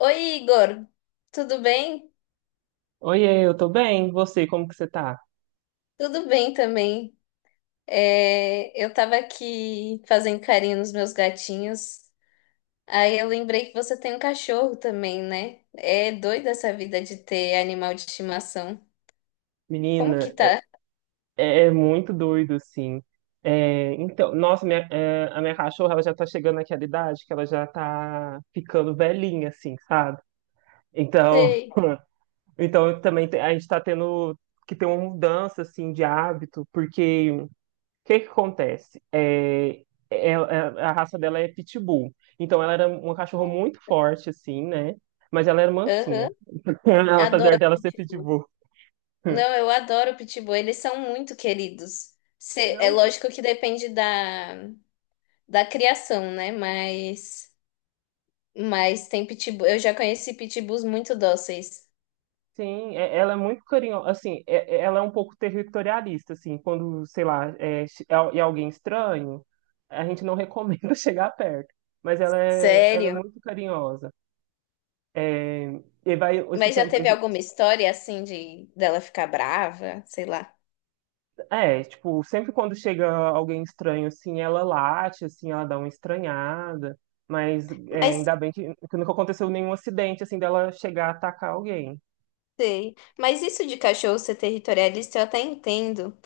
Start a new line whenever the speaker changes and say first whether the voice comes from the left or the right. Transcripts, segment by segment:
left: Oi, Igor, tudo bem?
right: Oiê, eu tô bem. E você, como que você tá?
left: Tudo bem também. É, eu tava aqui fazendo carinho nos meus gatinhos. Aí eu lembrei que você tem um cachorro também, né? É doida essa vida de ter animal de estimação. Como que
right: Menina, é,
left: tá?
right: é muito doido, assim. Nossa, a minha cachorra, ela já tá chegando naquela idade que ela já tá ficando velhinha, assim, sabe? Então,
left: Sei.
right: então eu a gente tá tendo que ter uma mudança, assim, de hábito, porque o que que acontece? A raça dela é Pitbull. Então, ela era uma cachorra muito forte, assim, né? Mas ela era mansinha.
left: Aham.
right: Ela, apesar
left: Adoro
right: dela ser
left: pitbull.
right: Pitbull.
left: Não, eu adoro pitbull. Eles são muito queridos. É
right: Não,
left: lógico que depende da criação, né? Mas tem pitbull. Eu já conheci pitbulls muito dóceis.
right: sim, ela é muito carinhosa, assim, ela é um pouco territorialista, assim, quando, sei lá, é, alguém estranho, a gente não recomenda chegar perto, mas ela é
left: Sério?
right: muito carinhosa. É, e vai esse
left: Mas já
right: tempo,
left: teve alguma história assim de dela ficar brava, sei lá.
right: é, tipo, sempre quando chega alguém estranho, assim, ela late, assim, ela dá uma estranhada, mas é,
left: Mas
right: ainda bem que nunca aconteceu nenhum acidente, assim, dela chegar a atacar alguém.
left: sei. Mas isso de cachorro ser territorialista eu até entendo,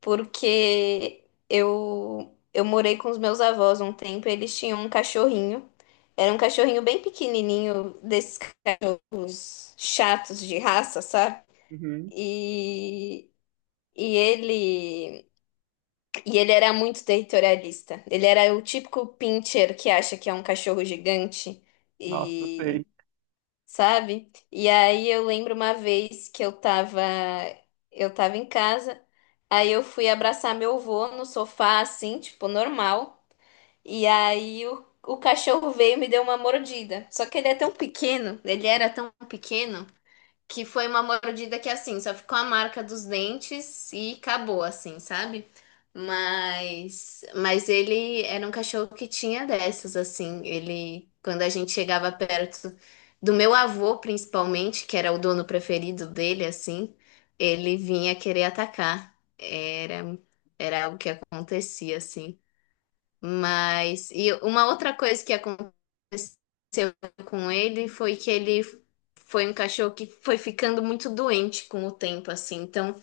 left: porque eu morei com os meus avós um tempo, e eles tinham um cachorrinho. Era um cachorrinho bem pequenininho, desses cachorros chatos de raça, sabe?
right: Uhum.
left: E e ele E ele era muito territorialista. Ele era o típico pincher que acha que é um cachorro gigante
right: Nossa, eu
left: e
right: sei.
left: sabe? E aí eu lembro uma vez que eu tava em casa, aí eu fui abraçar meu avô no sofá assim, tipo normal, e aí o cachorro veio e me deu uma mordida. Só que ele é tão pequeno, ele era tão pequeno que foi uma mordida que assim, só ficou a marca dos dentes e acabou assim, sabe? Mas ele era um cachorro que tinha dessas assim, ele quando a gente chegava perto do meu avô principalmente, que era o dono preferido dele assim, ele vinha querer atacar. Era algo que acontecia assim. Mas e uma outra coisa que aconteceu com ele foi que ele foi um cachorro que foi ficando muito doente com o tempo, assim. Então,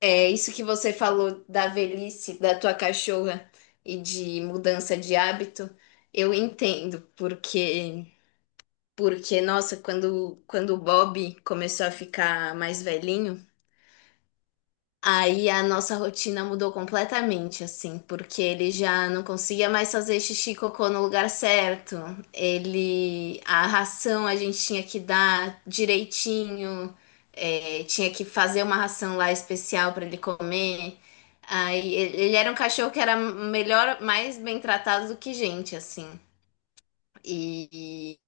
left: é isso que você falou da velhice da tua cachorra e de mudança de hábito, eu entendo, porque nossa, quando o Bob começou a ficar mais velhinho, aí a nossa rotina mudou completamente, assim, porque ele já não conseguia mais fazer xixi e cocô no lugar certo. A ração a gente tinha que dar direitinho, é, tinha que fazer uma ração lá especial para ele comer. Aí ele era um cachorro que era melhor, mais bem tratado do que gente, assim. E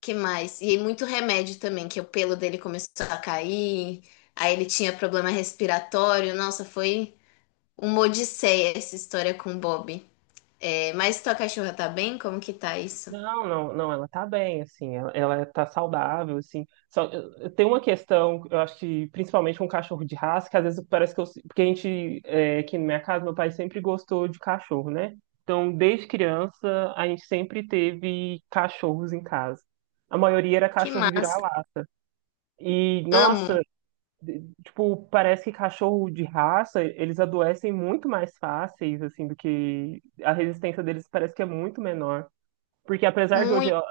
left: que mais? E muito remédio também, que o pelo dele começou a cair, aí ele tinha problema respiratório. Nossa, foi uma odisseia essa história com o Bob. É, mas tua cachorra tá bem? Como que tá isso?
right: Não, não, não, ela tá bem, assim, ela tá saudável, assim. Só, tem uma questão, eu acho que principalmente com cachorro de raça, que às vezes parece que eu. Porque a gente, é, aqui na minha casa, meu pai sempre gostou de cachorro, né? Então, desde criança, a gente sempre teve cachorros em casa. A maioria era
left: Que
right: cachorro
left: massa.
right: vira-lata. E,
left: Amo.
right: nossa, tipo, parece que cachorro de raça, eles adoecem muito mais fáceis, assim, do que a resistência deles parece que é muito menor. Porque apesar de hoje,
left: Muito.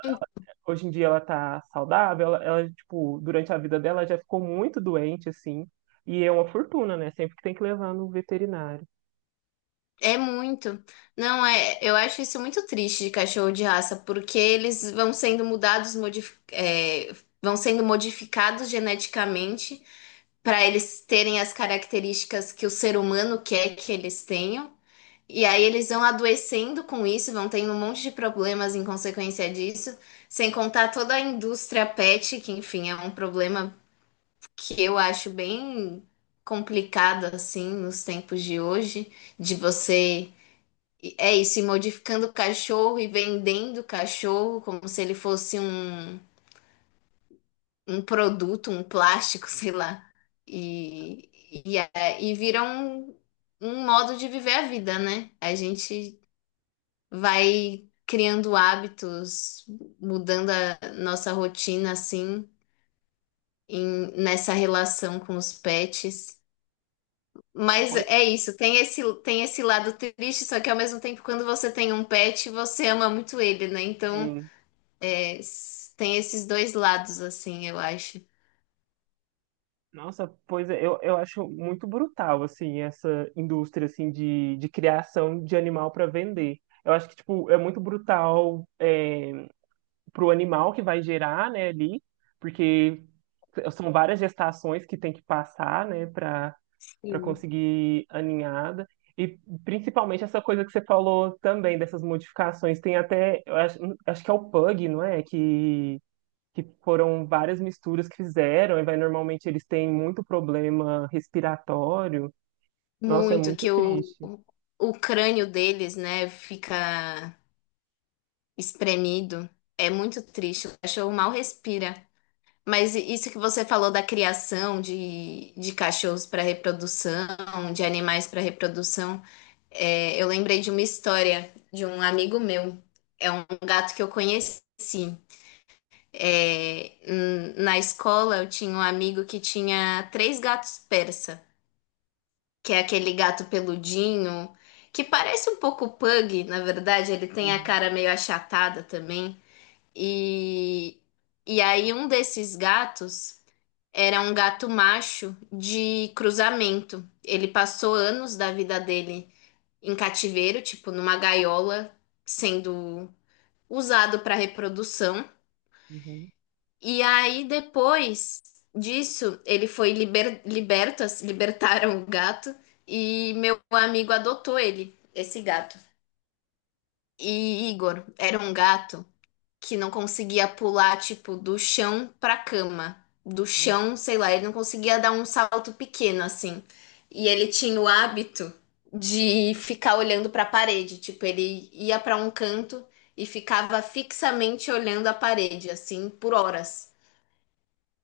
right: hoje em dia ela tá saudável, ela, tipo, durante a vida dela já ficou muito doente, assim. E é uma fortuna, né? Sempre que tem que levar no veterinário.
left: É muito. Não é, eu acho isso muito triste de cachorro de raça, porque eles vão sendo mudados, vão sendo modificados geneticamente para eles terem as características que o ser humano quer que eles tenham. E aí eles vão adoecendo com isso, vão tendo um monte de problemas em consequência disso, sem contar toda a indústria pet, que enfim, é um problema que eu acho bem complicado assim nos tempos de hoje, de você é isso, ir modificando o cachorro e vendendo o cachorro como se ele fosse um, um, produto, um plástico, sei lá. E vira um modo de viver a vida, né? A gente vai criando hábitos, mudando a nossa rotina assim, nessa relação com os pets.
right: Não,
left: Mas
right: pois
left: é isso, tem esse lado triste, só que ao mesmo tempo, quando você tem um pet, você ama muito ele, né? Então,
right: sim.
left: é, tem esses dois lados, assim, eu acho.
right: Nossa, pois é, eu acho muito brutal, assim, essa indústria, assim, de criação de animal para vender. Eu acho que, tipo, é muito brutal, é, para o animal que vai gerar, né, ali, porque são várias gestações que tem que passar, né, para
left: Sim.
right: conseguir a ninhada. E principalmente essa coisa que você falou também dessas modificações, tem até, eu acho, acho que é o Pug, não é? Que foram várias misturas que fizeram, e vai normalmente eles têm muito problema respiratório. Nossa, é
left: Muito,
right: muito
left: que o,
right: triste.
left: o crânio deles, né, fica espremido. É muito triste, o cachorro mal respira. Mas isso que você falou da criação de cachorros para reprodução, de animais para reprodução, é, eu lembrei de uma história de um amigo meu. É um gato que eu conheci. É, na escola eu tinha um amigo que tinha três gatos persa, que é aquele gato peludinho, que parece um pouco pug, na verdade, ele tem a
right: Uhum,
left: cara meio achatada também. E, e aí um desses gatos era um gato macho de cruzamento. Ele passou anos da vida dele em cativeiro, tipo numa gaiola, sendo usado para reprodução. E aí depois disso, ele foi liberto, assim, libertaram o gato e meu amigo adotou ele, esse gato. E Igor era um gato que não conseguia pular, tipo, do chão pra cama. Do
right: uhum.
left: chão, sei lá, ele não conseguia dar um salto pequeno assim. E ele tinha o hábito de ficar olhando pra parede, tipo, ele ia pra um canto e ficava fixamente olhando a parede assim por horas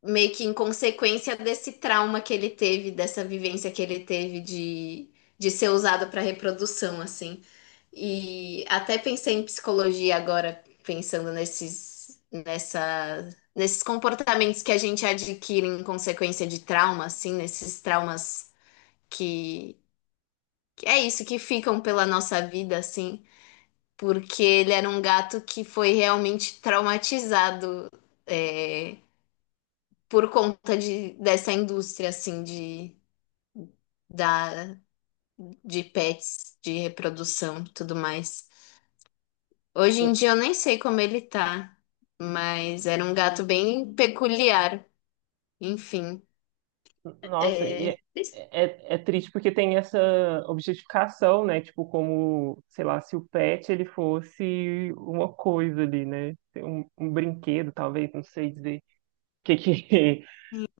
left: meio que em consequência desse trauma que ele teve, dessa vivência que ele teve de ser usado para reprodução, assim. E até pensei em psicologia agora, pensando nesses comportamentos que a gente adquire em consequência de trauma, assim, nesses traumas que, que é isso, que ficam pela nossa vida, assim. Porque ele era um gato que foi realmente traumatizado, eh, por conta de, dessa indústria, assim, da, de pets, de reprodução e tudo mais. Hoje em dia eu nem sei como ele tá, mas era um gato bem peculiar. Enfim,
right: Nossa, e é,
left: é,
right: é, é triste porque tem essa objetificação, né? Tipo, como, sei lá, se o pet ele fosse uma coisa ali, né? Um brinquedo, talvez, não sei dizer que que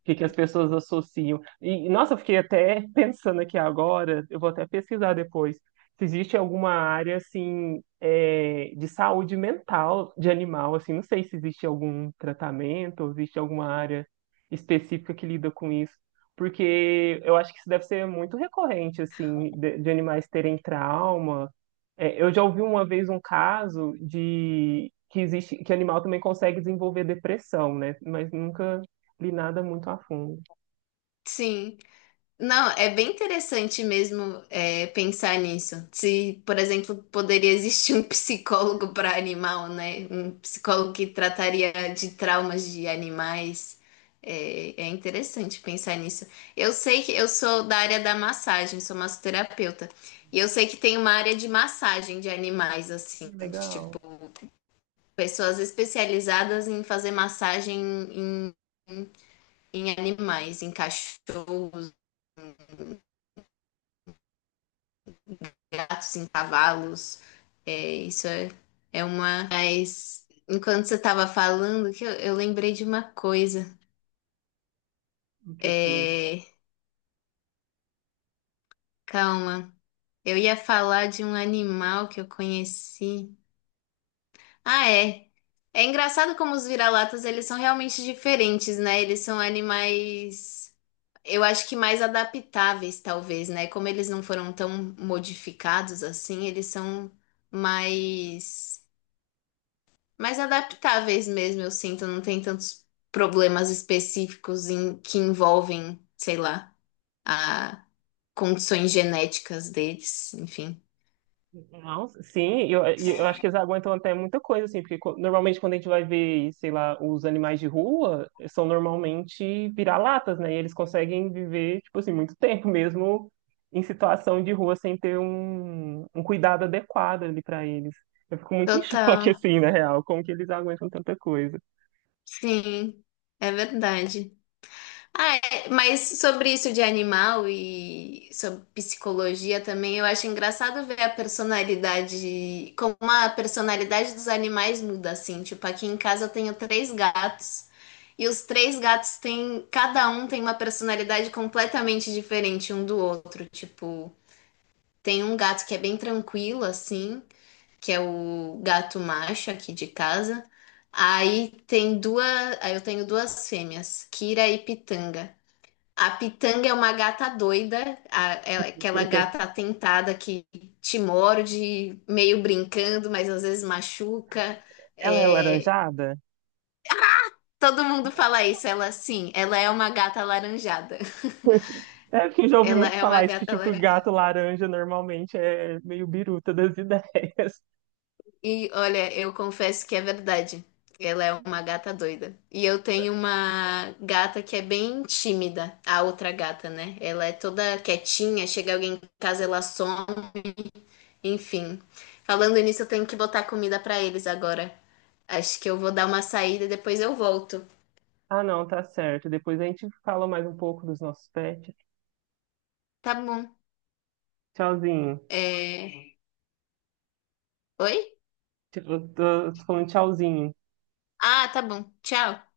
right: o que que as pessoas associam. E, nossa, eu fiquei até pensando aqui agora, eu vou até pesquisar depois, se existe alguma área, assim, é, de saúde mental de animal, assim, não sei se existe algum tratamento, ou existe alguma área específica que lida com isso, porque eu acho que isso deve ser muito recorrente, assim, de animais terem trauma. É, eu já ouvi uma vez um caso de... que existe, que animal também consegue desenvolver depressão, né? Mas nunca li nada muito a fundo.
left: sim, não, é bem interessante mesmo, pensar nisso. Se, por exemplo, poderia existir um psicólogo para animal, né? Um psicólogo que trataria de traumas de animais. É, é interessante pensar nisso. Eu sei que eu sou da área da massagem, sou massoterapeuta. E eu sei que tem uma área de massagem de animais, assim, tipo,
right: Legal.
left: pessoas especializadas em fazer massagem em animais, em cachorros, gatos, em cavalos. É, isso é, uma. Mas enquanto você estava falando, que eu lembrei de uma coisa.
right: O que que você lembra?
left: É, calma. Eu ia falar de um animal que eu conheci. Ah, é. É engraçado como os vira-latas, eles são realmente diferentes, né? Eles são animais, eu acho que mais adaptáveis, talvez, né? Como eles não foram tão modificados assim, eles são mais adaptáveis mesmo, eu sinto, não tem tantos problemas específicos que envolvem, sei lá, a condições genéticas deles, enfim.
right: Nossa, sim, eu acho que eles aguentam até muita coisa, assim, porque normalmente quando a gente vai ver, sei lá, os animais de rua, são normalmente vira-latas, né? E eles conseguem viver, tipo assim, muito tempo mesmo em situação de rua sem ter um cuidado adequado ali pra eles. Eu fico muito em choque,
left: Total,
right: assim, na real, como que eles aguentam tanta coisa.
left: sim, é verdade. Ah, é, mas sobre isso de animal e sobre psicologia também, eu acho engraçado ver a personalidade, como a personalidade dos animais muda, assim. Tipo, aqui em casa eu tenho três gatos e os três gatos têm, cada um tem uma personalidade completamente diferente um do outro. Tipo, tem um gato que é bem tranquilo, assim, que é o gato macho aqui de casa. Aí tem duas, aí eu tenho duas fêmeas, Kira e Pitanga. A Pitanga é uma gata doida, aquela gata atentada que te morde, meio brincando, mas às vezes machuca.
right: Ela é
left: É,
right: laranjada?
left: todo mundo fala isso, ela sim, ela é uma gata alaranjada.
right: É porque eu já ouvi
left: Ela
right: muito
left: é uma
right: falar isso, que
left: gata
right: tipo, gato
left: alaranjada.
right: laranja normalmente é meio biruta das ideias.
left: E olha, eu confesso que é verdade. Ela é uma gata doida. E eu tenho uma gata que é bem tímida, a outra gata, né? Ela é toda quietinha, chega alguém em casa, ela some. Enfim, falando nisso, eu tenho que botar comida pra eles agora. Acho que eu vou dar uma saída e depois eu volto.
right: Ah, não, tá certo. Depois a gente fala mais um pouco dos nossos pets.
left: Tá bom.
right: Tchauzinho.
left: É... Oi?
right: Tipo, eu tô, falando tchauzinho.
left: Ah, tá bom. Tchau.